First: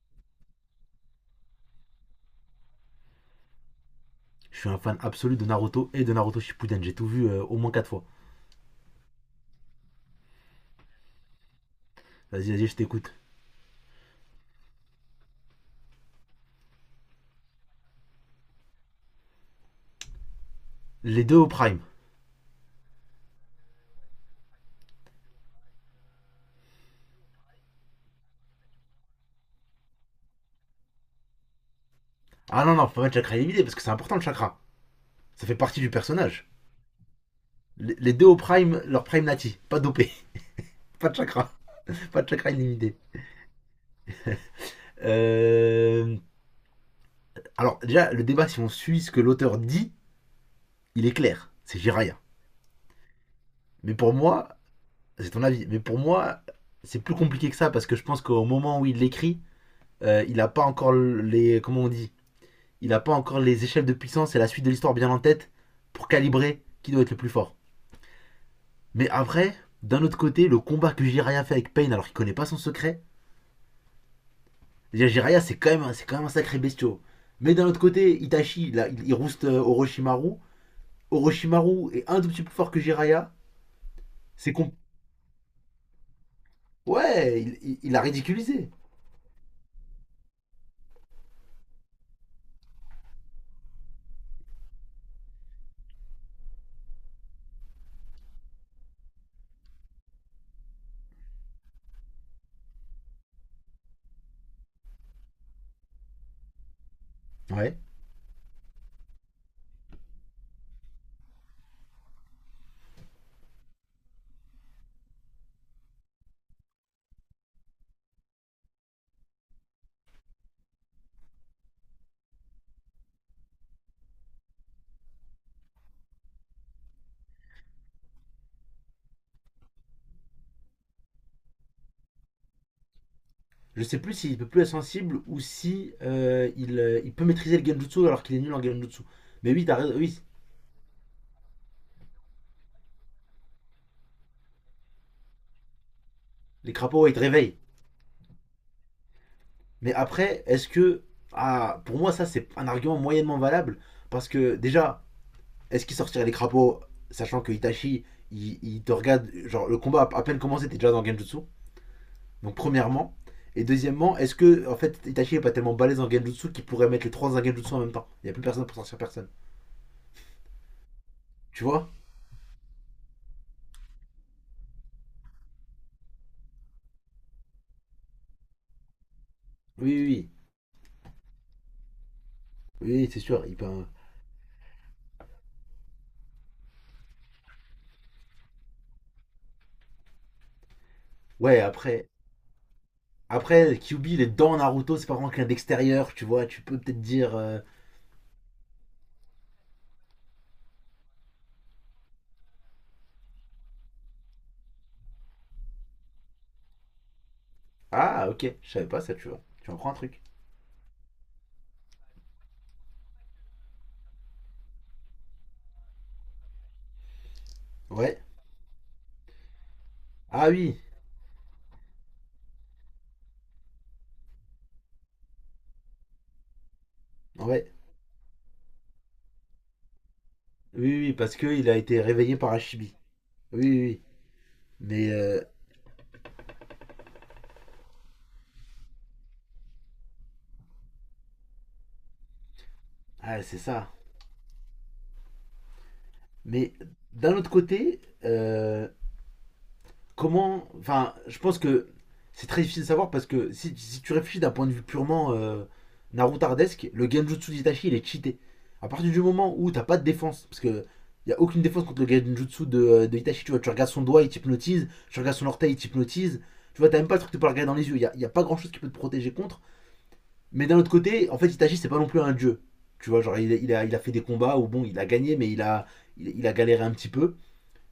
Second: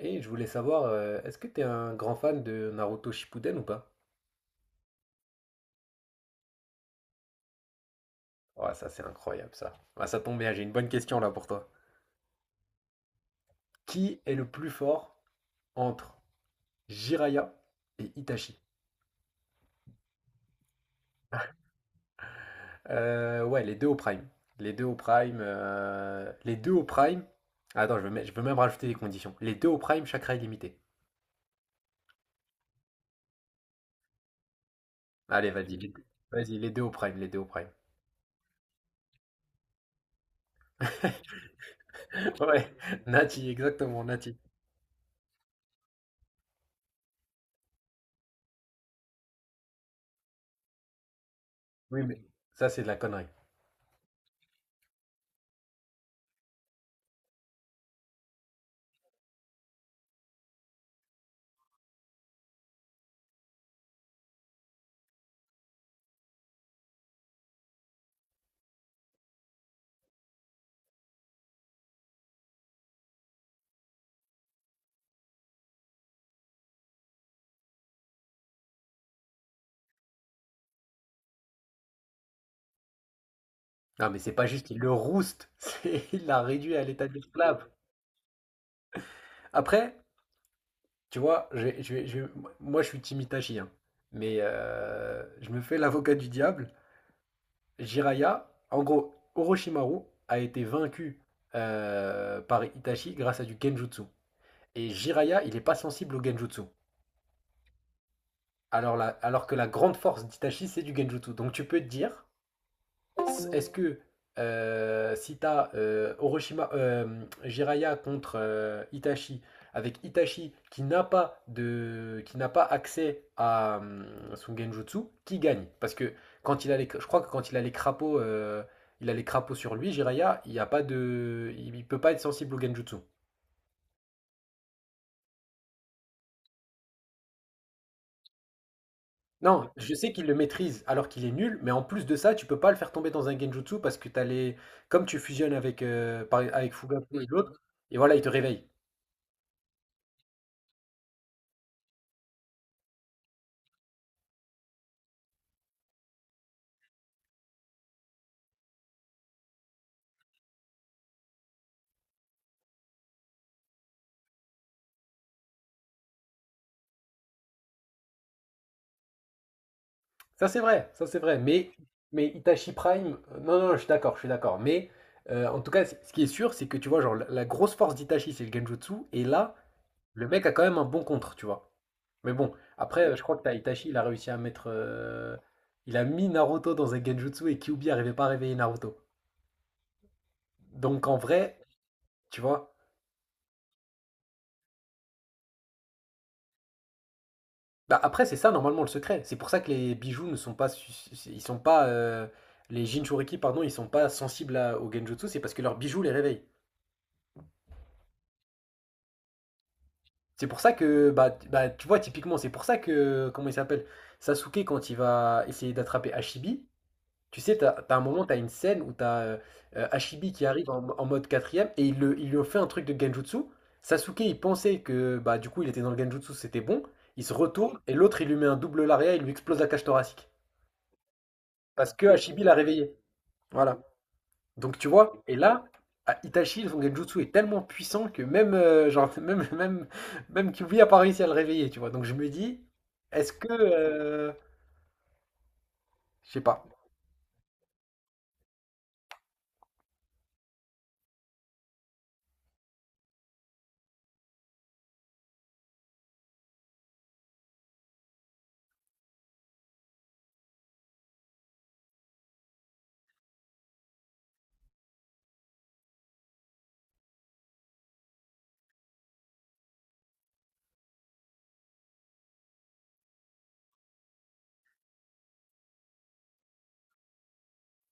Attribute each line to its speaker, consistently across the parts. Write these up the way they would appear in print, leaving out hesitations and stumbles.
Speaker 1: Et je voulais savoir, est-ce que t'es un grand fan de Naruto Shippuden ou pas?
Speaker 2: Je suis un fan absolu de Naruto et de Naruto Shippuden. J'ai tout vu au moins 4 fois.
Speaker 1: Ouais, ça c'est incroyable ça. Ah, ça tombe bien, j'ai une bonne question là pour toi.
Speaker 2: Vas-y, vas-y, je t'écoute.
Speaker 1: Qui est le plus fort entre Jiraiya et Itachi?
Speaker 2: Les deux au prime.
Speaker 1: Ouais, les deux au prime. Les deux au prime. Les deux au prime. Attends, je veux, je veux même rajouter des conditions. Les deux au prime, chakra illimité.
Speaker 2: Ah non, non, faut pas mettre chakra illimité parce que c'est important le chakra. Ça
Speaker 1: Allez,
Speaker 2: fait
Speaker 1: vas-y.
Speaker 2: partie du
Speaker 1: Les
Speaker 2: personnage.
Speaker 1: Vas-y, les deux au prime, les deux au prime.
Speaker 2: Les deux au prime, leur prime nati. Pas dopé. pas de chakra. Pas de chakra
Speaker 1: Ouais,
Speaker 2: illimité.
Speaker 1: Nati, exactement, Nati.
Speaker 2: Euh, Alors, déjà, le débat, si on suit ce que l'auteur dit, il est clair. C'est
Speaker 1: Oui,
Speaker 2: Jiraiya.
Speaker 1: mais ça c'est de la connerie.
Speaker 2: Mais pour moi, c'est ton avis, mais pour moi, c'est plus compliqué que ça parce que je pense qu'au moment où il l'écrit, il n'a pas encore les. Comment on dit? Il n'a pas encore les échelles de puissance et la suite de l'histoire bien en tête pour calibrer qui doit être le plus fort. Mais après, d'un autre côté, le combat que Jiraya fait avec Pain alors qu'il connaît pas son secret. Déjà, Jiraya, c'est quand même un sacré bestiau. Mais d'un autre côté, Itachi, là, il rouste Orochimaru. Orochimaru est un tout petit peu plus fort que Jiraya.
Speaker 1: Non, mais c'est pas
Speaker 2: C'est
Speaker 1: juste,
Speaker 2: qu'on
Speaker 1: il le rouste, il l'a réduit à l'état
Speaker 2: Ouais, il,
Speaker 1: d'esclave.
Speaker 2: il- il a ridiculisé.
Speaker 1: Après, tu vois, moi je suis Timitachi, hein, mais je me fais l'avocat du diable. Jiraiya, en gros, Orochimaru a été vaincu par Itachi grâce à du Genjutsu. Et Jiraiya, il n'est pas sensible au Genjutsu.
Speaker 2: Ouais.
Speaker 1: Alors, alors que la grande force d'Itachi, c'est du Genjutsu. Donc tu peux te dire, est-ce que si t'as Jiraiya contre Itachi, avec Itachi qui n'a pas de, qui n'a pas accès à son Genjutsu, qui gagne? Parce que quand il a les, je crois que quand il a les crapauds, il a les crapauds sur lui, Jiraiya, il n'y a pas de, il peut pas être sensible au Genjutsu.
Speaker 2: Je sais plus s'il peut plus être sensible ou si il peut maîtriser le Genjutsu alors qu'il est nul en Genjutsu. Mais oui,
Speaker 1: Non,
Speaker 2: t'as
Speaker 1: je
Speaker 2: raison,
Speaker 1: sais
Speaker 2: oui.
Speaker 1: qu'il le maîtrise alors qu'il est nul, mais en plus de ça, tu peux pas le faire tomber dans un Genjutsu parce que t'as les, comme tu fusionnes avec,
Speaker 2: Les
Speaker 1: avec
Speaker 2: crapauds, ouais, ils te
Speaker 1: Fugaku et
Speaker 2: réveillent.
Speaker 1: l'autre, et voilà, il te réveille.
Speaker 2: Mais après, est-ce que. Ah, pour moi, ça, c'est un argument moyennement valable. Parce que, déjà, est-ce qu'il sortirait les crapauds, sachant que Itachi, il te regarde. Genre, le combat a à peine commencé, t'es déjà dans Genjutsu. Donc, premièrement. Et deuxièmement, est-ce que, en fait, Itachi est pas tellement balèze en Genjutsu qu'il pourrait mettre les trois en Genjutsu en même temps? Il n'y a plus personne pour sortir personne.
Speaker 1: Ça c'est vrai, ça c'est vrai.
Speaker 2: Tu vois.
Speaker 1: Mais Itachi Prime, non, non, je suis d'accord, je suis d'accord. Mais en tout cas, ce qui est sûr, c'est que tu vois, genre, la grosse force d'Itachi, c'est le Genjutsu. Et là,
Speaker 2: Oui, oui,
Speaker 1: le
Speaker 2: oui.
Speaker 1: mec a quand même un bon contre, tu vois. Mais bon,
Speaker 2: Oui,
Speaker 1: après,
Speaker 2: oui, c'est
Speaker 1: je crois que
Speaker 2: sûr.
Speaker 1: t'as
Speaker 2: Il peut, hein.
Speaker 1: Itachi, il a réussi à mettre. Il a mis Naruto dans un Genjutsu et Kyuubi n'arrivait pas à réveiller Naruto. Donc en
Speaker 2: Ouais,
Speaker 1: vrai,
Speaker 2: après.
Speaker 1: tu vois.
Speaker 2: Après, Kyubi, il est dans Naruto, c'est pas vraiment quelqu'un d'extérieur, tu vois. Tu peux peut-être dire.
Speaker 1: Bah, après, c'est ça normalement le secret. C'est pour ça que les bijoux ne sont pas. Ils sont pas. Les Jinchuriki, pardon, ils sont pas sensibles au Genjutsu, c'est parce que leurs bijoux les réveillent.
Speaker 2: Ah, ok, je savais pas ça, tu vois. Tu en prends un truc.
Speaker 1: C'est pour ça que, bah, bah, tu vois, typiquement, c'est pour ça que, comment il s'appelle? Sasuke, quand il va essayer d'attraper Hashibi, tu sais, t'as un
Speaker 2: Ouais.
Speaker 1: moment, t'as une scène où t'as Hashibi qui
Speaker 2: Ah
Speaker 1: arrive
Speaker 2: oui,
Speaker 1: en, en mode quatrième et il, il lui ont fait un truc de Genjutsu. Sasuke, il pensait que, bah, du coup, il était dans le Genjutsu, c'était bon. Il se
Speaker 2: ouais.
Speaker 1: retourne et l'autre, il lui met un double lariat, il lui explose la cage thoracique.
Speaker 2: Oui, oui, parce qu'il a
Speaker 1: Parce
Speaker 2: été
Speaker 1: que
Speaker 2: réveillé
Speaker 1: Hashibi
Speaker 2: par
Speaker 1: l'a réveillé.
Speaker 2: Hachibi. Oui,
Speaker 1: Voilà.
Speaker 2: oui, oui.
Speaker 1: Donc tu
Speaker 2: Mais,
Speaker 1: vois, et là, à Itachi, son genjutsu est tellement puissant que même, genre, même, même, même Kyuubi a pas réussi à le réveiller, tu vois. Donc je me dis, est-ce
Speaker 2: ah,
Speaker 1: que...
Speaker 2: c'est ça.
Speaker 1: je sais pas.
Speaker 2: Mais d'un autre côté, comment. Enfin, je pense que c'est très difficile de savoir parce que si tu réfléchis d'un point de vue purement narutardesque, le Genjutsu d'Itachi, il est cheaté. À partir du moment où t'as pas de défense, parce que y a aucune défense contre le Genjutsu de, de Itachi, tu vois, tu regardes son doigt, il t'hypnotise, tu regardes son orteil, il t'hypnotise, tu vois, t'as même pas le truc de pas le regarder dans les yeux, y a pas grand chose qui peut te protéger contre. Mais d'un autre côté, en fait, Itachi, c'est pas non plus un dieu. Tu vois, genre, il a fait des combats où, bon, il a gagné, mais il a galéré un petit peu.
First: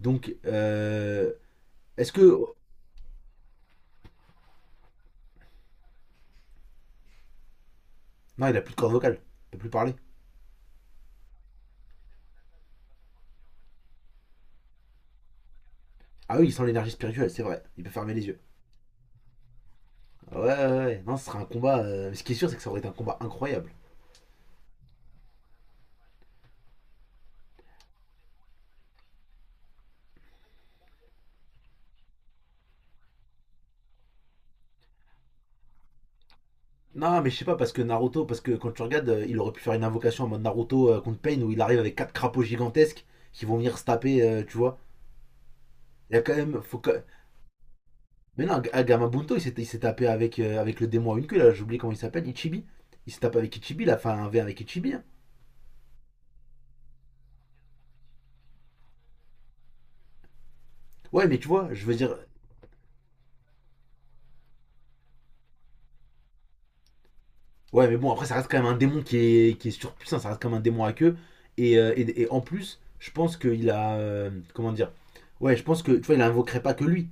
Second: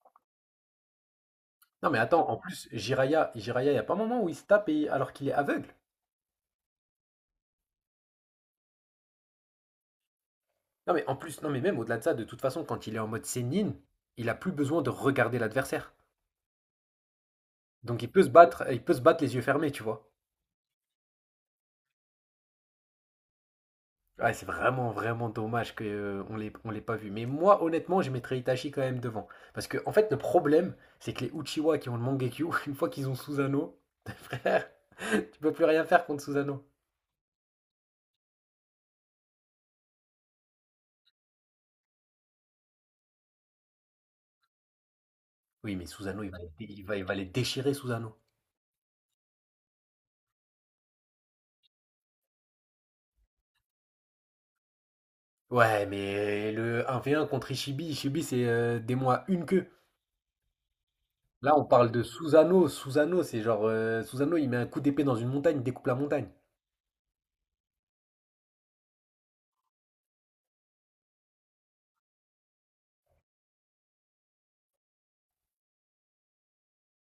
Speaker 2: Donc,
Speaker 1: Non mais
Speaker 2: est-ce
Speaker 1: attends, en
Speaker 2: que.
Speaker 1: plus, Jiraiya il n'y a pas un moment où il se tape alors qu'il est aveugle.
Speaker 2: Non, il a plus de corde vocale. Il peut plus parler.
Speaker 1: Non mais en plus, non mais même au-delà de ça, de toute façon, quand il est en mode Sennin, il a plus besoin de regarder l'adversaire.
Speaker 2: Ah oui, il sent l'énergie spirituelle, c'est vrai. Il peut
Speaker 1: Donc il
Speaker 2: fermer
Speaker 1: peut
Speaker 2: les
Speaker 1: se
Speaker 2: yeux.
Speaker 1: battre, il peut se battre les yeux fermés, tu vois.
Speaker 2: Ouais, ouais, ouais. Non, ce sera un combat. Ce qui est sûr, c'est que ça aurait été un combat incroyable.
Speaker 1: Ouais, c'est vraiment, vraiment dommage qu'on on l'ait pas vu. Mais moi, honnêtement, je mettrais Itachi quand même devant. Parce que, en fait, le problème, c'est que les Uchiwa qui ont le Mangekyo, une fois qu'ils ont Susanoo, frère, tu peux plus rien faire contre Susanoo.
Speaker 2: Non, mais je sais pas, parce que Naruto, parce que quand tu regardes, il aurait pu faire une invocation en mode Naruto contre Pain où il arrive avec quatre crapauds gigantesques qui vont venir se taper, tu vois.
Speaker 1: Oui, mais
Speaker 2: Il y
Speaker 1: Susanoo,
Speaker 2: a quand même.
Speaker 1: il va les déchirer, Susanoo.
Speaker 2: Mais non, Gamabunto, il s'est tapé avec, avec le démon à une queue, là, j'ai oublié comment il s'appelle, Ichibi. Il s'est tapé avec Ichibi, il a fait un verre avec Ichibi. Hein.
Speaker 1: Ouais, mais le un v un contre Ishibi, Ishibi, c'est des mois une queue.
Speaker 2: Ouais, mais tu
Speaker 1: Là, on
Speaker 2: vois, je
Speaker 1: parle
Speaker 2: veux
Speaker 1: de
Speaker 2: dire.
Speaker 1: Susanoo. Susanoo, c'est genre. Susanoo, il met un coup d'épée dans une montagne, il découpe la montagne.
Speaker 2: Ouais, mais bon, après, ça reste quand même un démon qui est surpuissant, ça reste comme un démon à queue. Et, en plus, je pense qu'il a. Comment dire? Ouais, je pense que, tu vois, il invoquerait pas que lui.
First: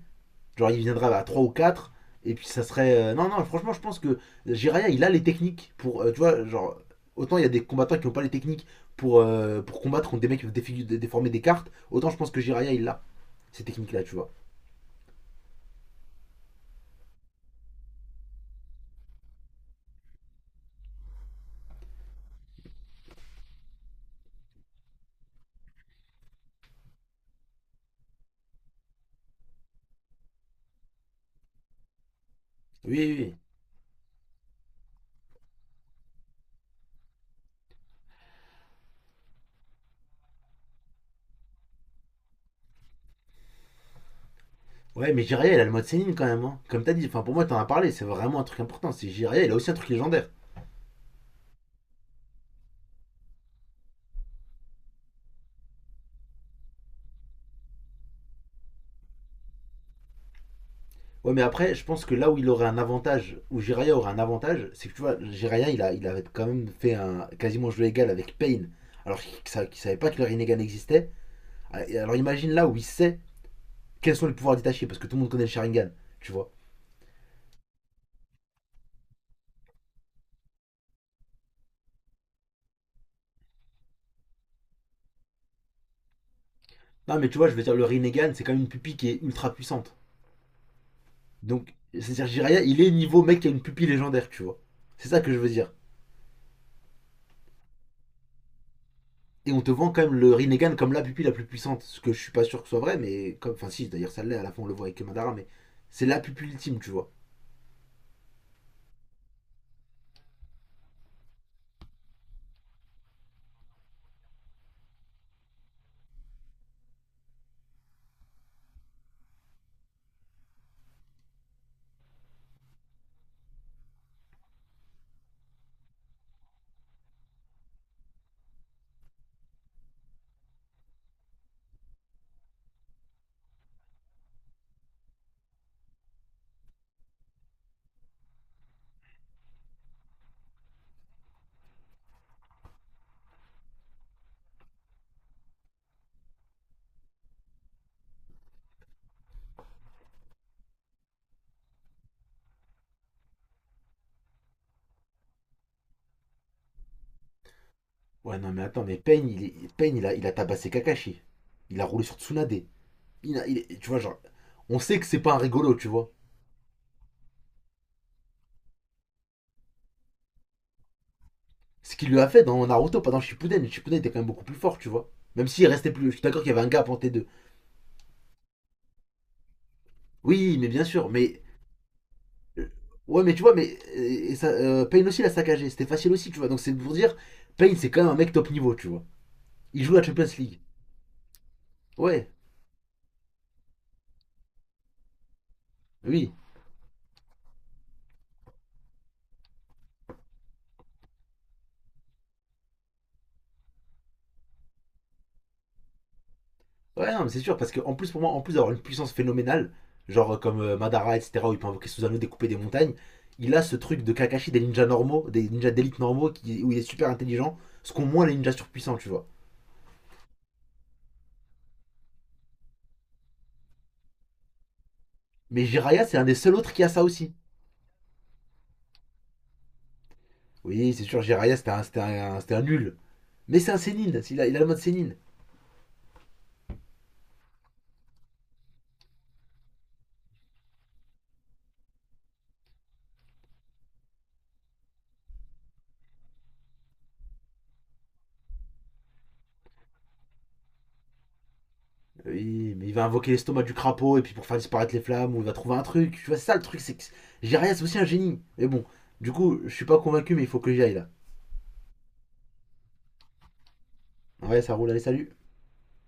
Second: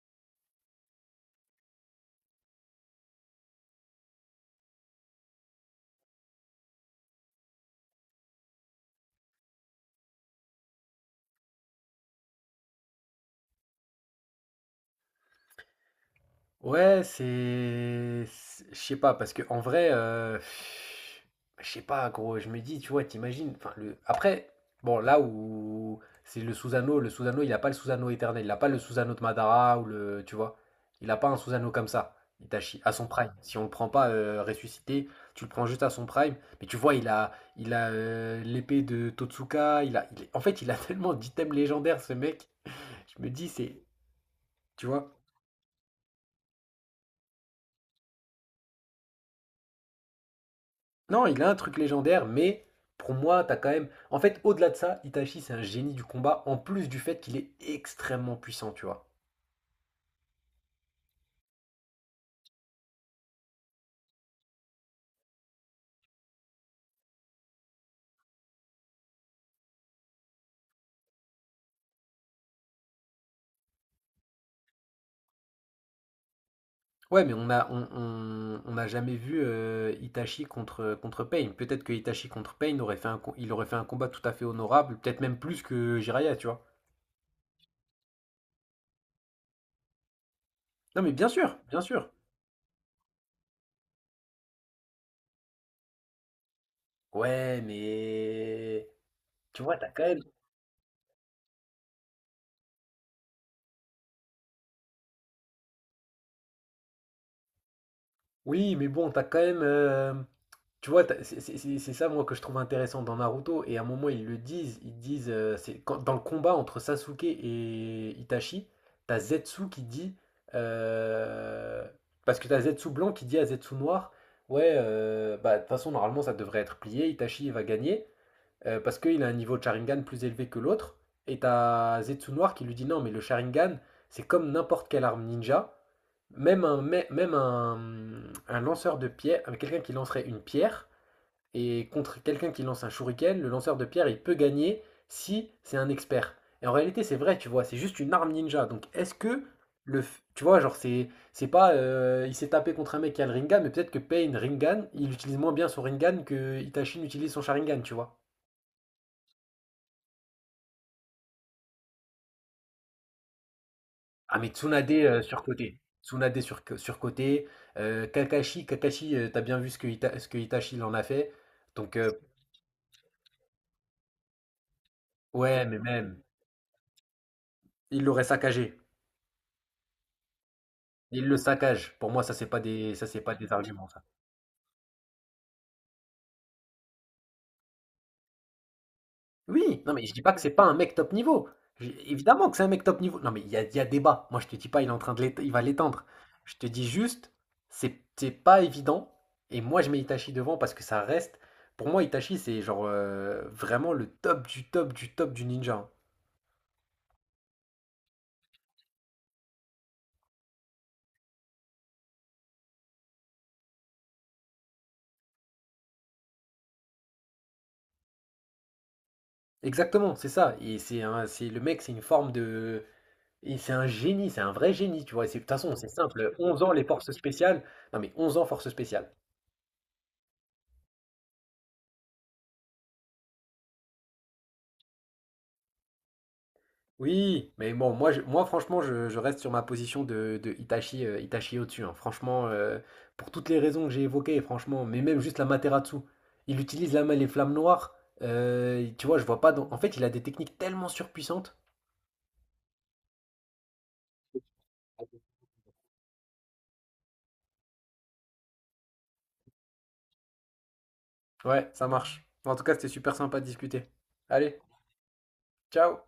Speaker 2: Genre, il viendra à 3 ou quatre. Et puis, ça serait. Non, non, franchement, je pense que Jiraya, il a les techniques pour. Tu vois, genre, autant il y a des combattants qui n'ont pas les techniques pour combattre contre des mecs qui peuvent déformer des cartes. Autant je pense que Jiraya, il a ces techniques-là, tu vois.
Speaker 1: Ouais, je sais pas parce que en vrai je sais pas gros, je me dis tu vois, t'imagines enfin le après bon là où c'est le Susano, il a pas le Susano éternel, il a pas le Susano de Madara ou le tu vois, il a pas un Susano comme ça. Itachi à
Speaker 2: Oui,
Speaker 1: son
Speaker 2: oui,
Speaker 1: prime.
Speaker 2: oui.
Speaker 1: Si on le prend pas ressuscité, tu le prends juste à son prime, mais tu vois, il a l'épée de Totsuka, en fait, il a tellement d'items légendaires ce mec. Je me dis c'est tu vois.
Speaker 2: Ouais, mais Jiraya, il a le mode Sénine quand même. Hein. Comme t'as dit, enfin, pour moi, t'en as parlé, c'est vraiment un truc important. C'est Jiraya, il a aussi un truc légendaire.
Speaker 1: Non, il a un truc légendaire, mais pour moi, t'as quand même. En fait, au-delà de ça, Itachi, c'est un génie du combat, en plus du fait qu'il est extrêmement puissant, tu vois.
Speaker 2: Ouais, mais après, je pense que là où il aurait un avantage, où Jiraya aurait un avantage, c'est que tu vois, Jiraya, il avait quand même fait un quasiment jeu égal avec Pain alors qu'il savait pas que le Rinnegan existait. Alors imagine là où il sait quels sont les pouvoirs détachés, parce que tout le monde connaît le Sharingan, tu vois.
Speaker 1: Ouais, mais on a, on, on n'a jamais vu Itachi contre, contre Pain. Peut-être que Itachi contre Pain aurait fait un, il aurait fait un combat tout à fait honorable, peut-être même plus que Jiraiya, tu vois.
Speaker 2: Non, mais tu vois, je veux dire, le Rinnegan, c'est quand même une pupille qui est ultra puissante.
Speaker 1: Non, mais bien sûr,
Speaker 2: Donc,
Speaker 1: bien sûr.
Speaker 2: c'est-à-dire, Jiraya, il est niveau mec qui a une pupille légendaire, tu vois. C'est ça que je veux dire.
Speaker 1: Ouais, mais.
Speaker 2: Et on
Speaker 1: Tu
Speaker 2: te
Speaker 1: vois, t'as
Speaker 2: vend quand
Speaker 1: quand
Speaker 2: même
Speaker 1: même.
Speaker 2: le Rinnegan comme la pupille la plus puissante, ce que je suis pas sûr que ce soit vrai, mais comme, enfin si, d'ailleurs ça l'est, à la fin on le voit avec Madara, mais c'est la pupille ultime, tu vois.
Speaker 1: Oui, mais bon, t'as quand même. Tu vois, c'est ça, moi, que je trouve intéressant dans Naruto. Et à un moment, ils le disent. Ils disent, c'est dans le combat entre Sasuke et Itachi, t'as Zetsu qui dit, euh, parce que t'as Zetsu blanc qui dit à Zetsu noir, ouais, bah, de toute façon, normalement, ça devrait être plié. Itachi, il va gagner parce qu'il a un niveau de Sharingan plus élevé que l'autre. Et t'as Zetsu noir qui lui dit, non, mais le Sharingan, c'est comme n'importe quelle arme ninja. Même un lanceur de pierre, quelqu'un qui lancerait une pierre, et contre quelqu'un qui lance un shuriken, le lanceur de pierre, il peut gagner si c'est un expert. Et en réalité, c'est vrai, tu vois, c'est juste une arme ninja. Donc, est-ce que le, tu vois, genre, c'est pas, il s'est tapé contre un mec qui a le Rinnegan, mais peut-être que Pain Rinnegan, il utilise moins bien son Rinnegan que Itachi n'utilise son Sharingan, tu vois.
Speaker 2: Ouais, non, mais attends, mais Pain, il, est- Pain, il a tabassé Kakashi. Il a roulé sur Tsunade. Il a- il est- tu vois, genre,
Speaker 1: Ah, mais
Speaker 2: on
Speaker 1: Tsunade
Speaker 2: sait que c'est pas un rigolo,
Speaker 1: surcoté.
Speaker 2: tu vois.
Speaker 1: Tsunade sur, surcoté. Kakashi, Kakashi, t'as bien vu ce que, ce que Itachi il en a fait. Donc,
Speaker 2: Ce qu'il lui a fait dans Naruto, pas dans Shippuden. Shippuden était quand même beaucoup plus fort, tu vois. Même
Speaker 1: ouais,
Speaker 2: s'il
Speaker 1: mais
Speaker 2: restait plus. Je
Speaker 1: même,
Speaker 2: suis d'accord qu'il y avait un gap entre les deux.
Speaker 1: il l'aurait saccagé.
Speaker 2: Oui, mais bien sûr,
Speaker 1: Il le
Speaker 2: mais.
Speaker 1: saccage. Pour moi, ça, c'est pas des, ça, c'est
Speaker 2: Ouais, mais
Speaker 1: pas
Speaker 2: tu
Speaker 1: des
Speaker 2: vois, mais.
Speaker 1: arguments, ça.
Speaker 2: Et ça, Pain aussi l'a saccagé. C'était facile aussi, tu vois. Donc c'est pour dire, Pain, c'est quand même un mec top niveau, tu vois.
Speaker 1: Oui,
Speaker 2: Il
Speaker 1: non,
Speaker 2: joue la
Speaker 1: mais je dis
Speaker 2: Champions
Speaker 1: pas que c'est
Speaker 2: League.
Speaker 1: pas un mec top niveau. J-
Speaker 2: Ouais,
Speaker 1: Évidemment que c'est un mec top niveau. Non, mais il y a débat. Moi, je te dis pas, il est en train de il va l'étendre.
Speaker 2: oui.
Speaker 1: Je te dis juste, c'est pas évident. Et moi, je mets Itachi devant parce que ça reste. Pour moi, Itachi, c'est genre vraiment le top du top du top du ninja. Hein.
Speaker 2: Ouais, non, mais c'est sûr, parce que en plus, pour moi, en plus d'avoir une puissance phénoménale, genre comme Madara, etc., où il peut invoquer Susanoo, découper des montagnes, il a ce truc de Kakashi, des ninjas normaux, des ninjas d'élite normaux, qui, où il est super intelligent, ce qu'ont moins les ninjas surpuissants, tu vois.
Speaker 1: Exactement, c'est ça. Et c'est un, c'est le mec, c'est une forme de. Et c'est un génie, c'est un vrai génie, tu vois. Et de toute
Speaker 2: Mais
Speaker 1: façon, c'est
Speaker 2: Jiraiya, c'est un des
Speaker 1: simple.
Speaker 2: seuls
Speaker 1: 11 ans,
Speaker 2: autres qui
Speaker 1: les
Speaker 2: a ça
Speaker 1: forces
Speaker 2: aussi.
Speaker 1: spéciales. Non, mais 11 ans, forces spéciales.
Speaker 2: Oui, c'est sûr, Jiraiya, c'était un nul. Mais c'est un sénine, il a le mode sénine.
Speaker 1: Oui, mais bon, moi franchement, je reste sur ma position de Itachi, Itachi au-dessus. Hein. Franchement, pour toutes les raisons que j'ai évoquées, franchement, mais même juste la Materatsu, il utilise la main les flammes noires. Tu vois, je vois pas. En fait, il a des techniques tellement surpuissantes.
Speaker 2: Oui, mais il va invoquer l'estomac du crapaud, et puis pour faire disparaître les flammes, ou il va trouver un truc. Tu vois, c'est ça le truc, c'est que Jiraiya, c'est aussi un génie. Mais bon, du coup, je suis pas convaincu, mais il faut que j'y aille là.
Speaker 1: Ouais, ça marche. En tout cas, c'était super sympa de discuter. Allez,
Speaker 2: Ouais, ça roule, allez, salut.
Speaker 1: ciao!